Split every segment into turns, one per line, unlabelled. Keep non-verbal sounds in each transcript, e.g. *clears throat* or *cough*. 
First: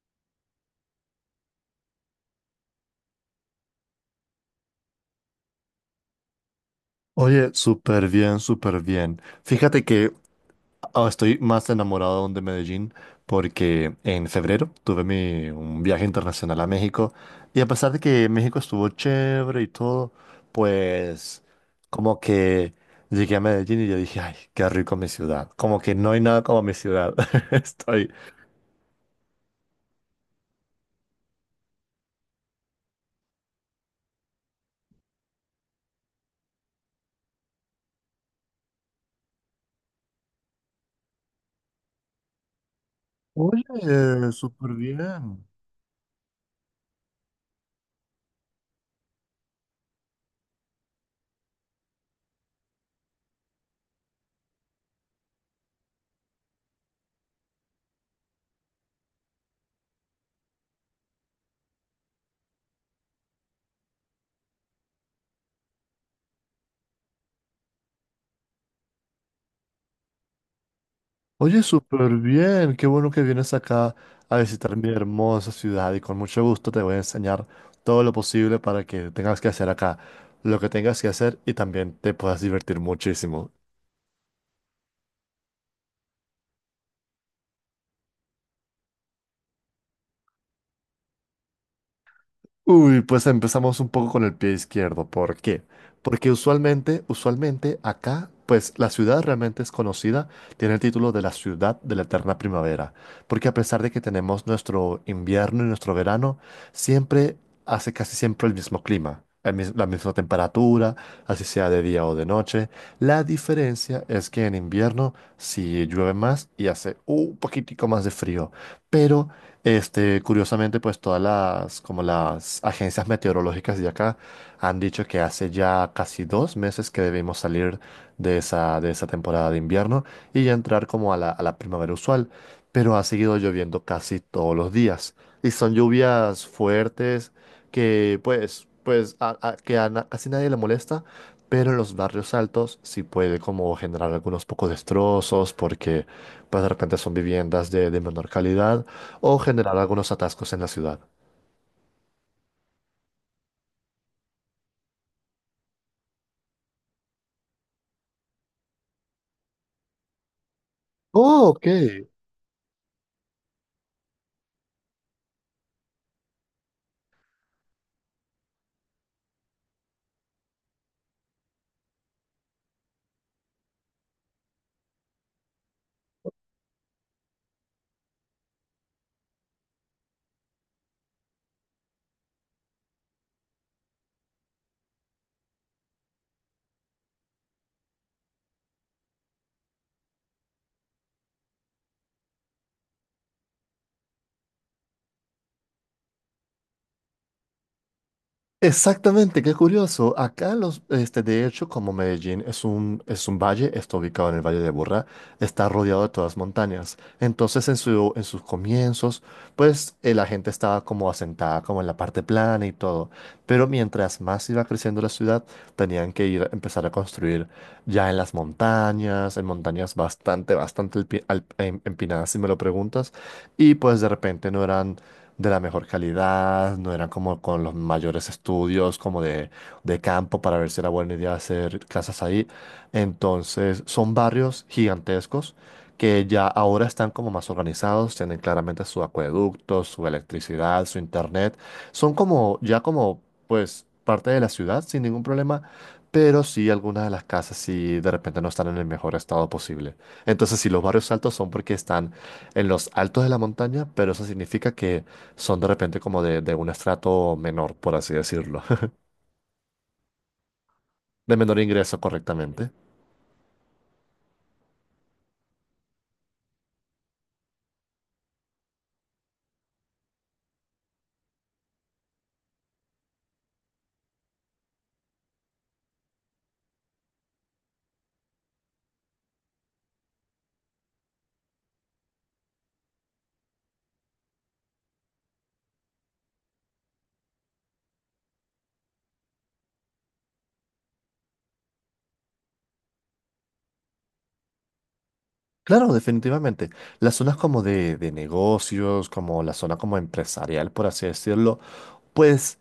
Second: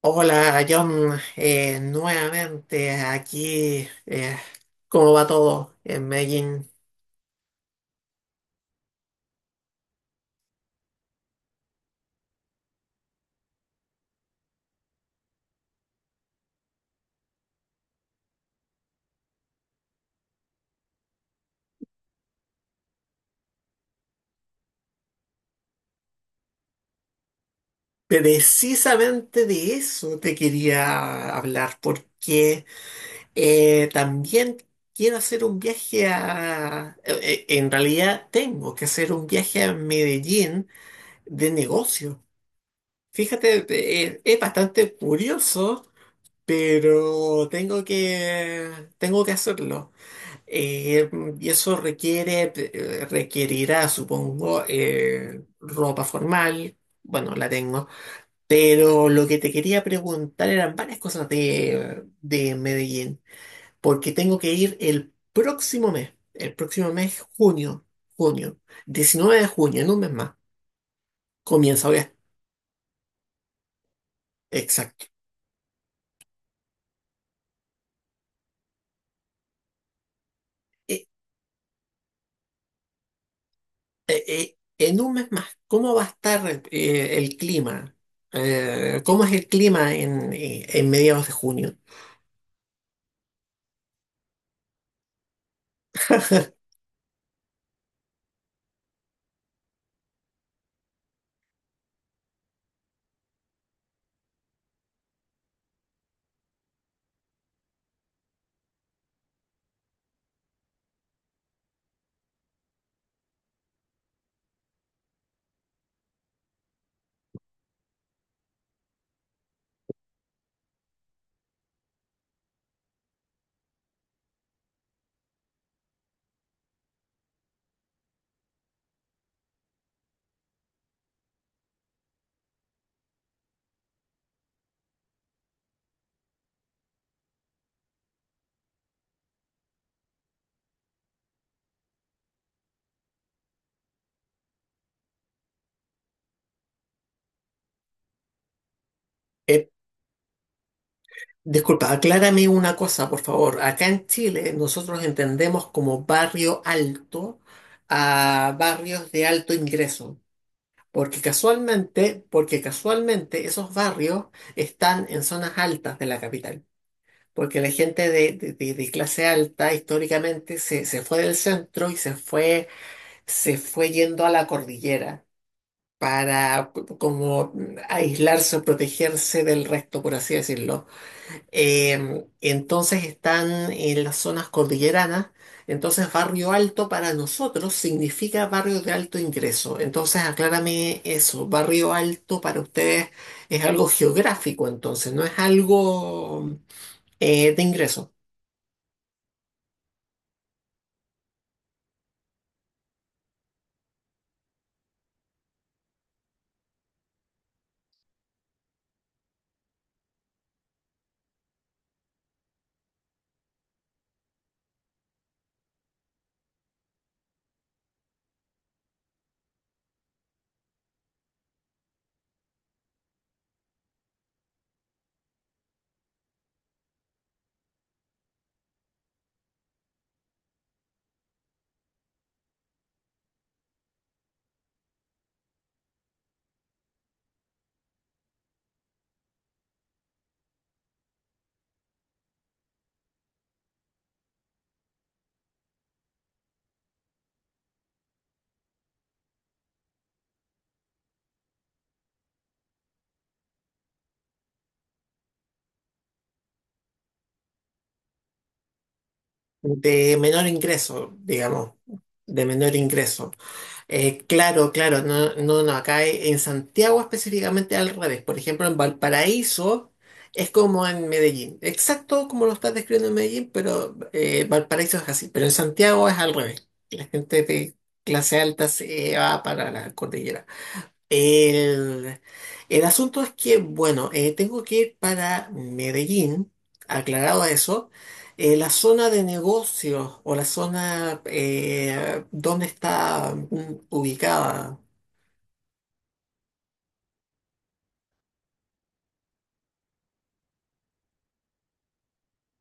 Hola, John. Nuevamente aquí. ¿Cómo va todo en Medellín?
Oye, súper bien, súper bien. Fíjate que estoy más enamorado aún de Medellín porque en febrero tuve un viaje internacional a México, y a pesar de que México estuvo chévere y todo, pues como que llegué a Medellín y yo dije, ay, qué rico mi ciudad. Como que no hay nada como mi ciudad. *laughs* Estoy...
Precisamente de eso te quería hablar, porque también quiero hacer un viaje a... en realidad tengo que hacer un viaje a Medellín de negocio. Fíjate,
Oye,
es
súper
bastante
bien.
curioso, pero tengo que hacerlo. Eh, y eso requiere, requerirá, supongo, ropa formal. Bueno, la tengo. Pero lo que te quería preguntar eran varias cosas de Medellín, porque tengo que ir el próximo mes, el próximo mes, junio, 19 de junio, en un mes más.
Oye,
Comienza,
súper bien. Qué bueno que vienes acá a visitar mi
Exacto.
hermosa ciudad, y con mucho gusto te voy a enseñar todo lo posible para que tengas que hacer acá lo que tengas
Eh,
que hacer y también te puedas divertir muchísimo.
eh, en un mes más, ¿cómo va a estar el clima? ¿Cómo es el clima en mediados de junio?
Uy, pues empezamos un poco con el pie izquierdo. ¿Por qué? Porque usualmente acá, pues la ciudad realmente es conocida, tiene el título de la ciudad de la eterna primavera, porque a pesar de que tenemos nuestro invierno y nuestro verano, siempre hace casi siempre el mismo clima, la misma temperatura, así sea de día o de noche. La diferencia es que en invierno sí llueve más y hace un poquitico más de frío, pero este, curiosamente, pues todas las, como las agencias meteorológicas de acá han dicho que hace ya casi 2 meses que debemos salir de esa temporada de invierno y ya entrar como a la primavera usual, pero ha seguido lloviendo casi todos los días y son lluvias fuertes que pues casi nadie le molesta, pero en los barrios altos sí puede como generar algunos pocos destrozos porque pues de repente son viviendas de menor calidad o
Eh,
generar algunos atascos en la ciudad.
Disculpa, aclárame una cosa, por favor. Acá en Chile nosotros entendemos como barrio alto a barrios de alto ingreso,
Oh, ok.
porque casualmente esos barrios están en zonas altas de la capital, porque la gente de clase alta históricamente se fue del centro y se fue yendo a la cordillera. Para como aislarse o protegerse del resto, por así decirlo. Entonces están en las zonas cordilleranas. Entonces, barrio alto para nosotros significa barrio de alto ingreso. Entonces, aclárame eso. Barrio alto para ustedes es algo geográfico, entonces, no es algo de ingreso,
Exactamente, qué curioso. Acá de hecho, como Medellín es un, valle, está ubicado en el Valle de Burra, está rodeado de todas montañas. Entonces, en en sus comienzos, pues la gente estaba como asentada, como en la parte plana y todo. Pero mientras más iba creciendo la ciudad, tenían que ir, empezar a construir ya en las montañas, en montañas bastante, bastante empinadas, si me lo preguntas. Y pues de repente no eran de la mejor calidad, no eran como con los mayores estudios, como de campo para ver si era buena idea hacer casas ahí. Entonces, son barrios gigantescos que ya ahora están como más organizados, tienen claramente su acueducto, su electricidad, su internet. Son como, ya como, pues, parte de la ciudad sin ningún problema, pero sí algunas de las casas sí de repente no están en el mejor estado posible. Entonces, si los barrios altos son porque están en los altos de la montaña, pero eso significa que son de repente como de un estrato menor, por así decirlo,
de menor ingreso,
*laughs* de menor
digamos,
ingreso
de
correctamente.
menor ingreso. Claro, claro, no, no, no, acá en Santiago específicamente al revés. Por ejemplo, en Valparaíso es como en Medellín, exacto como lo estás describiendo en Medellín, pero Valparaíso es así. Pero en Santiago es al revés. La gente de clase alta se va para la cordillera. El, el asunto es que, bueno, tengo que ir para Medellín, aclarado eso. La zona de negocios o la zona donde está ubicada
Claro, definitivamente. Las zonas como de negocios, como la zona como empresarial, por así decirlo, pues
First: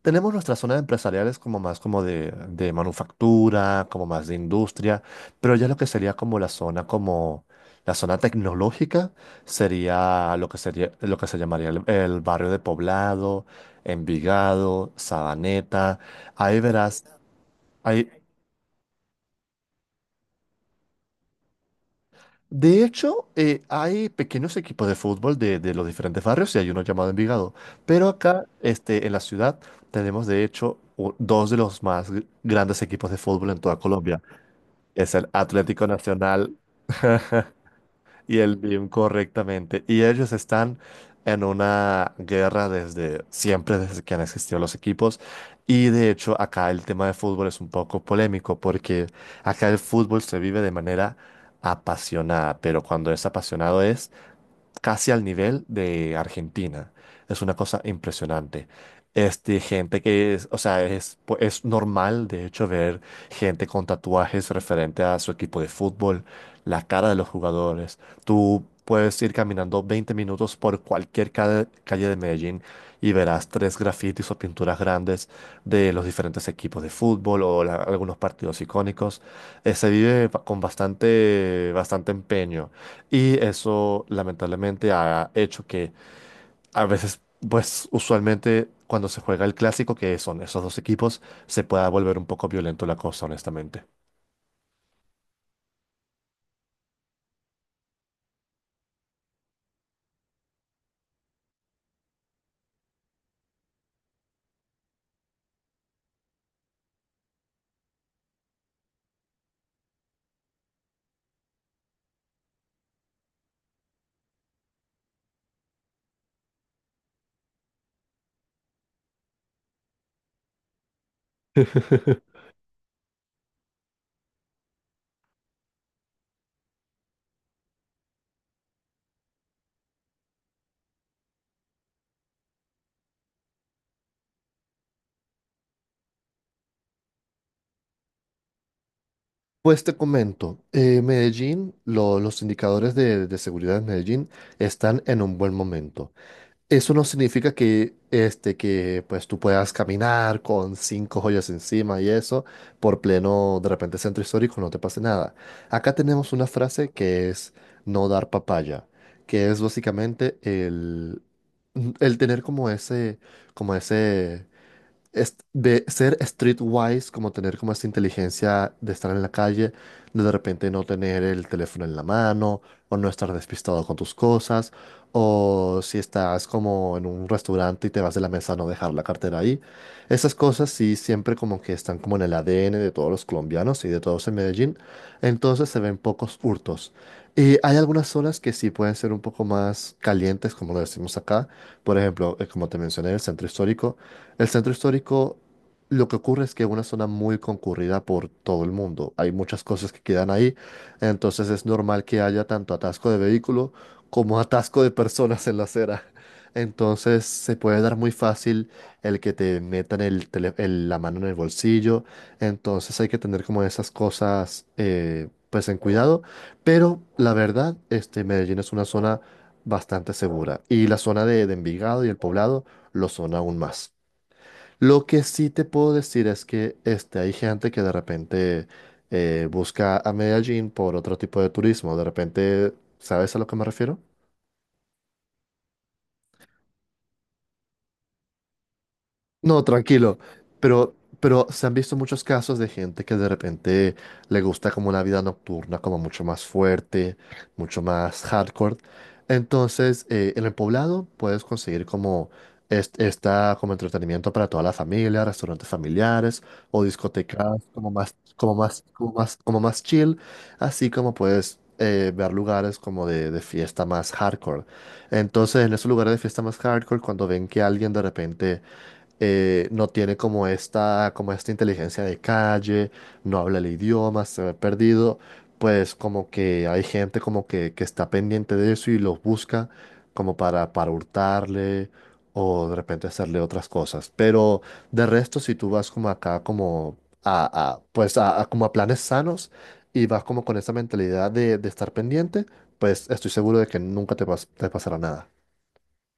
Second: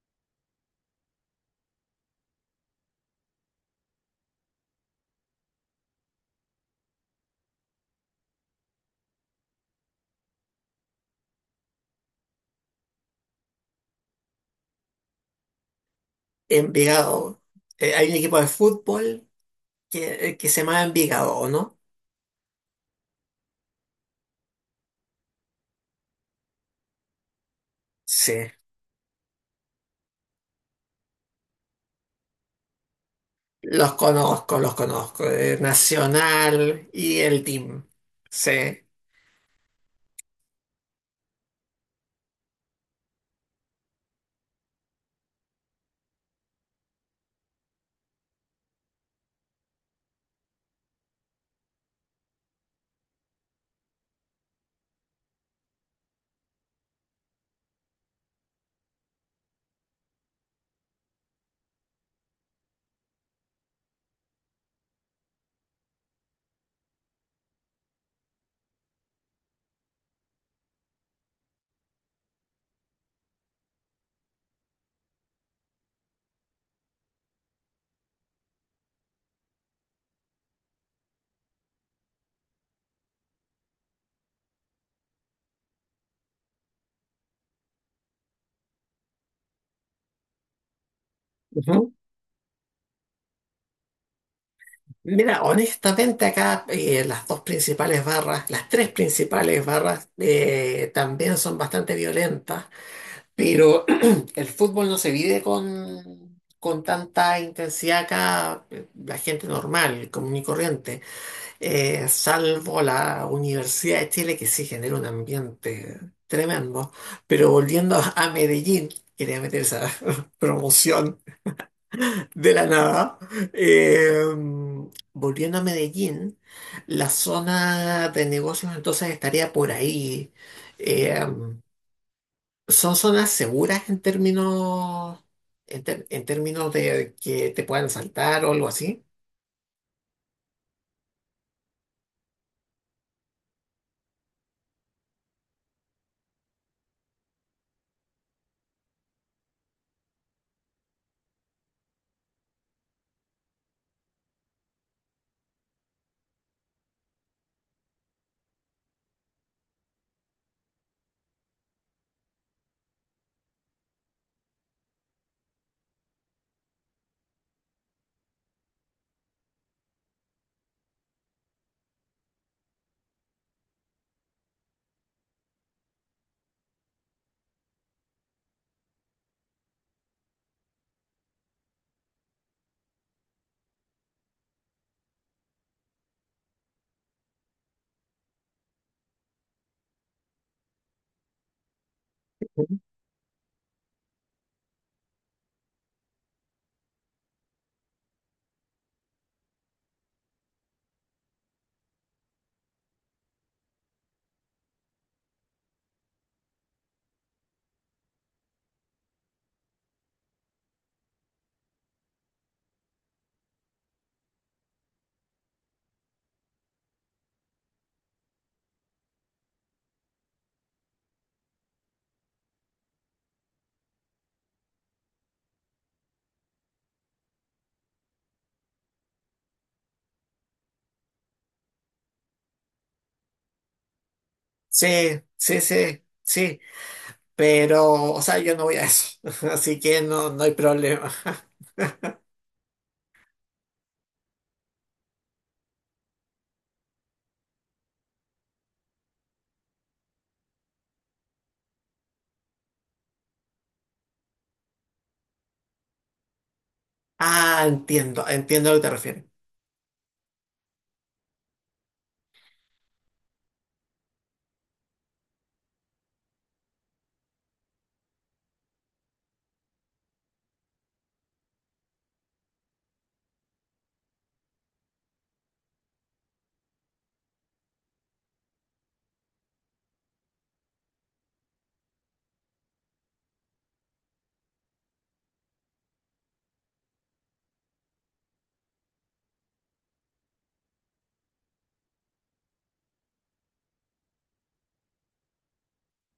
tenemos nuestras zonas empresariales como más como de manufactura, como más de industria, pero ya lo que sería como la zona tecnológica sería lo que se llamaría el barrio de Poblado, Envigado, Sabaneta. Ahí verás,
Envigado. Hay
ahí,
un equipo de fútbol que se llama Envigado, ¿o no?
de hecho, hay pequeños equipos de fútbol de los diferentes barrios y hay uno llamado Envigado. Pero acá,
Sí,
en la ciudad, tenemos de hecho dos de los más grandes equipos de fútbol en toda
los
Colombia.
conozco, los
Es
conozco.
el Atlético Nacional
Nacional y el Team.
y
Sí.
el BIM correctamente. Y ellos están en una guerra desde siempre, desde que han existido los equipos. Y de hecho, acá el tema de fútbol es un poco polémico porque acá el fútbol se vive de manera apasionada, pero cuando es apasionado es casi al nivel de Argentina. Es una cosa impresionante. Este, gente que es, o sea, es, pu- es normal, de hecho, ver gente con tatuajes referente a su equipo de fútbol, la cara de los jugadores. Tú puedes ir caminando 20 minutos por cualquier calle de Medellín y verás tres grafitis o pinturas grandes de los diferentes equipos de fútbol o algunos partidos icónicos. Se vive con bastante, bastante empeño. Y eso lamentablemente ha hecho que a veces, pues usualmente cuando se juega el clásico, que son esos dos equipos, se pueda volver un poco violento la cosa, honestamente.
Mira, honestamente acá las dos principales barras, las tres principales barras también son bastante violentas, pero *clears throat* el fútbol no se vive con tanta intensidad acá. La gente normal, común y corriente, salvo la Universidad de Chile que sí genera un ambiente tremendo. Pero volviendo a Medellín, quería meter esa *laughs* promoción
*laughs*
de la nada. Eh, Volviendo a Medellín, la zona de negocios entonces estaría por ahí. Eh, Son zonas seguras en términos, en términos de que te puedan asaltar o algo así.
Pues te comento, Medellín, los indicadores de seguridad en Medellín están en un buen momento. Eso no significa que, que pues tú puedas caminar con cinco joyas encima y eso por pleno, de repente, centro histórico, no te pase nada. Acá tenemos una frase que es no dar papaya, que es básicamente el tener como ese, como ese de ser streetwise, como tener como esa inteligencia de estar en la calle, de repente no tener el teléfono en la mano, o no estar despistado con tus cosas, o si estás como en un restaurante y te vas de la mesa, no dejar la cartera ahí. Esas cosas sí siempre como que están como en el ADN de todos los colombianos y de todos en Medellín, entonces se ven pocos hurtos. Y hay algunas zonas que sí pueden ser un poco más calientes, como lo decimos acá. Por ejemplo, como te
Ujú.
mencioné, el centro histórico. El centro histórico, lo que ocurre es que es una zona muy concurrida por todo el mundo. Hay muchas cosas que quedan ahí, entonces es normal que haya tanto atasco de vehículo como atasco de personas en la acera. Entonces se puede dar muy fácil el que te metan la mano en el bolsillo. Entonces hay que tener como esas cosas pues en cuidado. Pero la verdad, Medellín es una zona bastante segura. Y la zona de Envigado y el Poblado lo son aún más. Lo que sí te puedo decir es que hay gente que de repente busca a Medellín por otro tipo de turismo. De repente, ¿sabes a lo que me refiero?
Sí, sí, sí, sí. Pero, o sea, yo no voy a eso. *laughs*
No,
Así que
tranquilo.
no, no hay
Pero,
problema.
pero se
*laughs*
han visto muchos casos de gente que de repente le gusta como una vida nocturna, como mucho más fuerte, mucho más hardcore. Entonces, en el poblado puedes conseguir como esta como entretenimiento para toda la familia, restaurantes familiares o discotecas
Ah,
como más,
entiendo,
como
entiendo a lo
más,
que te
como
refieres.
más, como más chill, así como puedes ver lugares como de fiesta más hardcore. Entonces, en esos lugares de fiesta más hardcore, cuando ven que alguien de repente no tiene como esta inteligencia de calle, no habla el idioma, se ve perdido, pues como que hay gente como que está pendiente de eso y los busca como para hurtarle o de repente hacerle otras cosas. Pero de resto, si tú vas como acá como pues a como a planes sanos y vas como con esa mentalidad de estar pendiente, pues estoy seguro de que nunca te pasará nada.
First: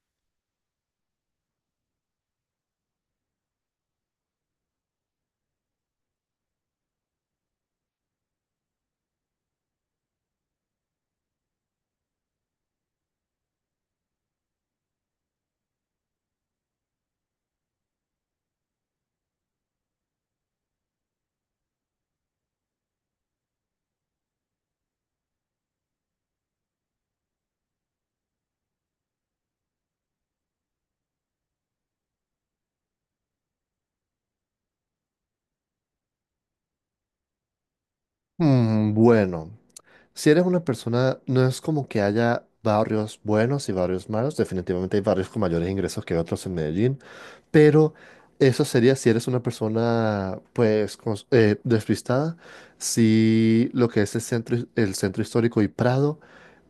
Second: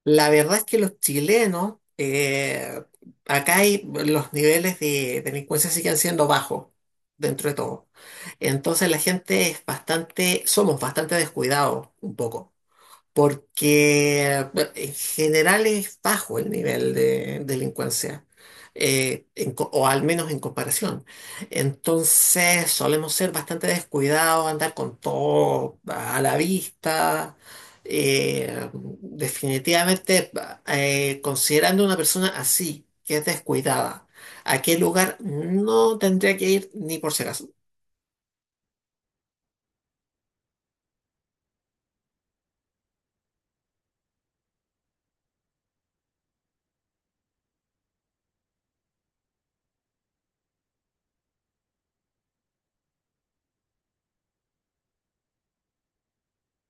La verdad es que los chilenos, acá hay, los niveles de delincuencia siguen siendo bajos dentro de todo. Entonces la gente es bastante, somos bastante descuidados un poco porque bueno, en general es bajo el nivel de delincuencia, o al menos en comparación. Entonces solemos ser bastante descuidados, andar con todo a la vista. Definitivamente, considerando una persona así, que es descuidada, ¿a qué lugar no tendría que ir ni por si acaso?
Mm, bueno. Si eres una persona, no es como que haya barrios buenos y barrios malos, definitivamente hay barrios con mayores ingresos que otros en Medellín, pero eso sería si eres una persona pues despistada, si lo que es el centro histórico y Prado,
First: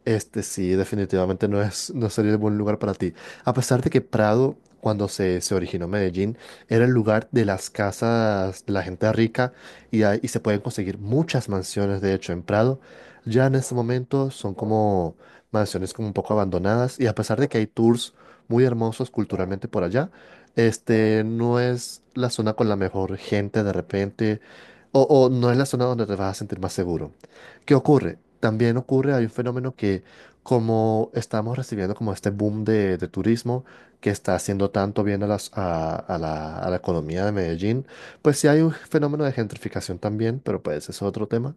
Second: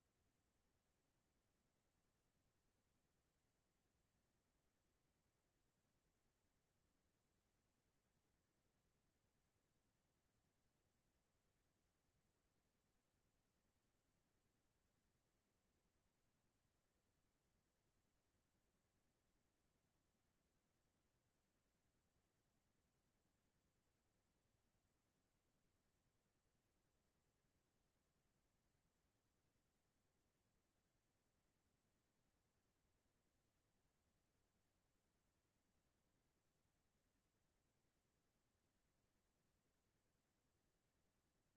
este sí, definitivamente no es, no sería el buen lugar para ti. A pesar de que Prado, cuando se originó Medellín, era el lugar de las casas de la gente rica, y y se pueden conseguir muchas mansiones, de hecho, en Prado, ya en este momento son como mansiones como un poco abandonadas, y a pesar de que hay tours muy hermosos culturalmente por allá, este no es la zona con la mejor gente de repente o no es la zona donde te vas a sentir más seguro. ¿Qué ocurre? También ocurre, hay un fenómeno que como estamos recibiendo como este boom de turismo que está haciendo tanto bien a, las, a la economía de Medellín, pues sí hay un fenómeno de gentrificación también, pero pues eso es otro tema.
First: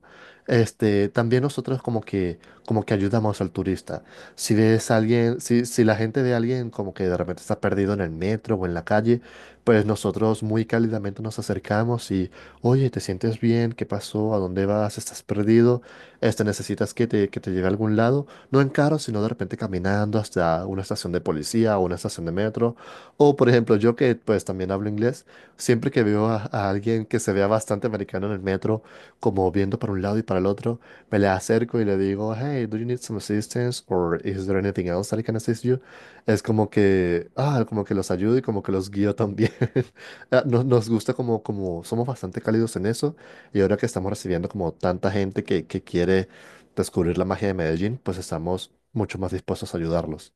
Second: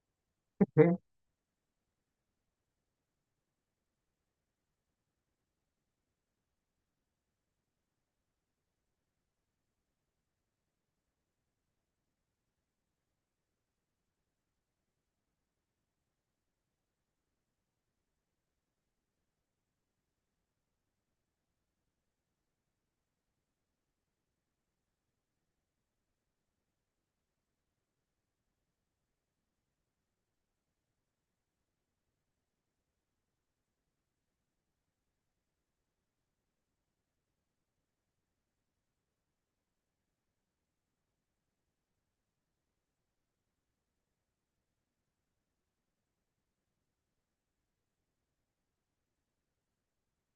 Ujú,
También nosotros como que, ayudamos al turista. Si ves a alguien, si la gente ve a alguien como que de repente está perdido en el metro o en la calle, pues nosotros muy cálidamente nos acercamos y, oye, ¿te sientes bien? ¿Qué pasó? ¿A dónde vas? ¿Estás perdido? Este, necesitas que te lleve a algún lado, no en carro, sino de repente caminando hasta una estación de policía o una estación de metro. O, por ejemplo, yo que pues también hablo inglés, siempre que veo a alguien que se vea bastante americano en el metro, como viendo para un lado y para el otro, me le acerco y le digo, hey, do you need some assistance? Or is there anything else that I can assist you? Es como que, ah, como que los ayudo y como que los guío también. *laughs* Ah, nos, nos gusta como, como somos bastante cálidos en eso, y ahora que estamos recibiendo como tanta gente que quiere descubrir la magia de Medellín, pues estamos mucho más dispuestos a ayudarlos.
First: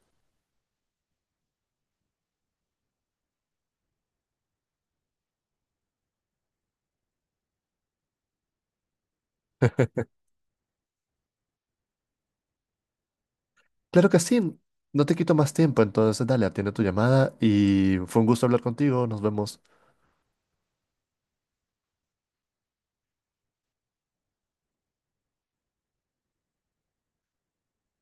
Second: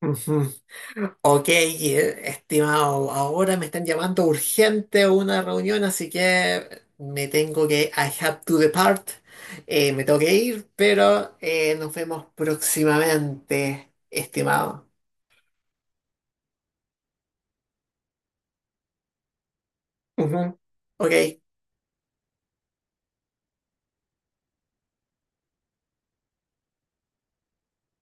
ujú. Ok, estimado, ahora me están llamando urgente a una reunión, así que I have to depart. Me tengo que ir, pero nos vemos próximamente,
Claro que sí,
estimado.
no te quito más tiempo, entonces dale, atiende tu llamada y fue un gusto hablar contigo, nos vemos.
Ujú. Ok.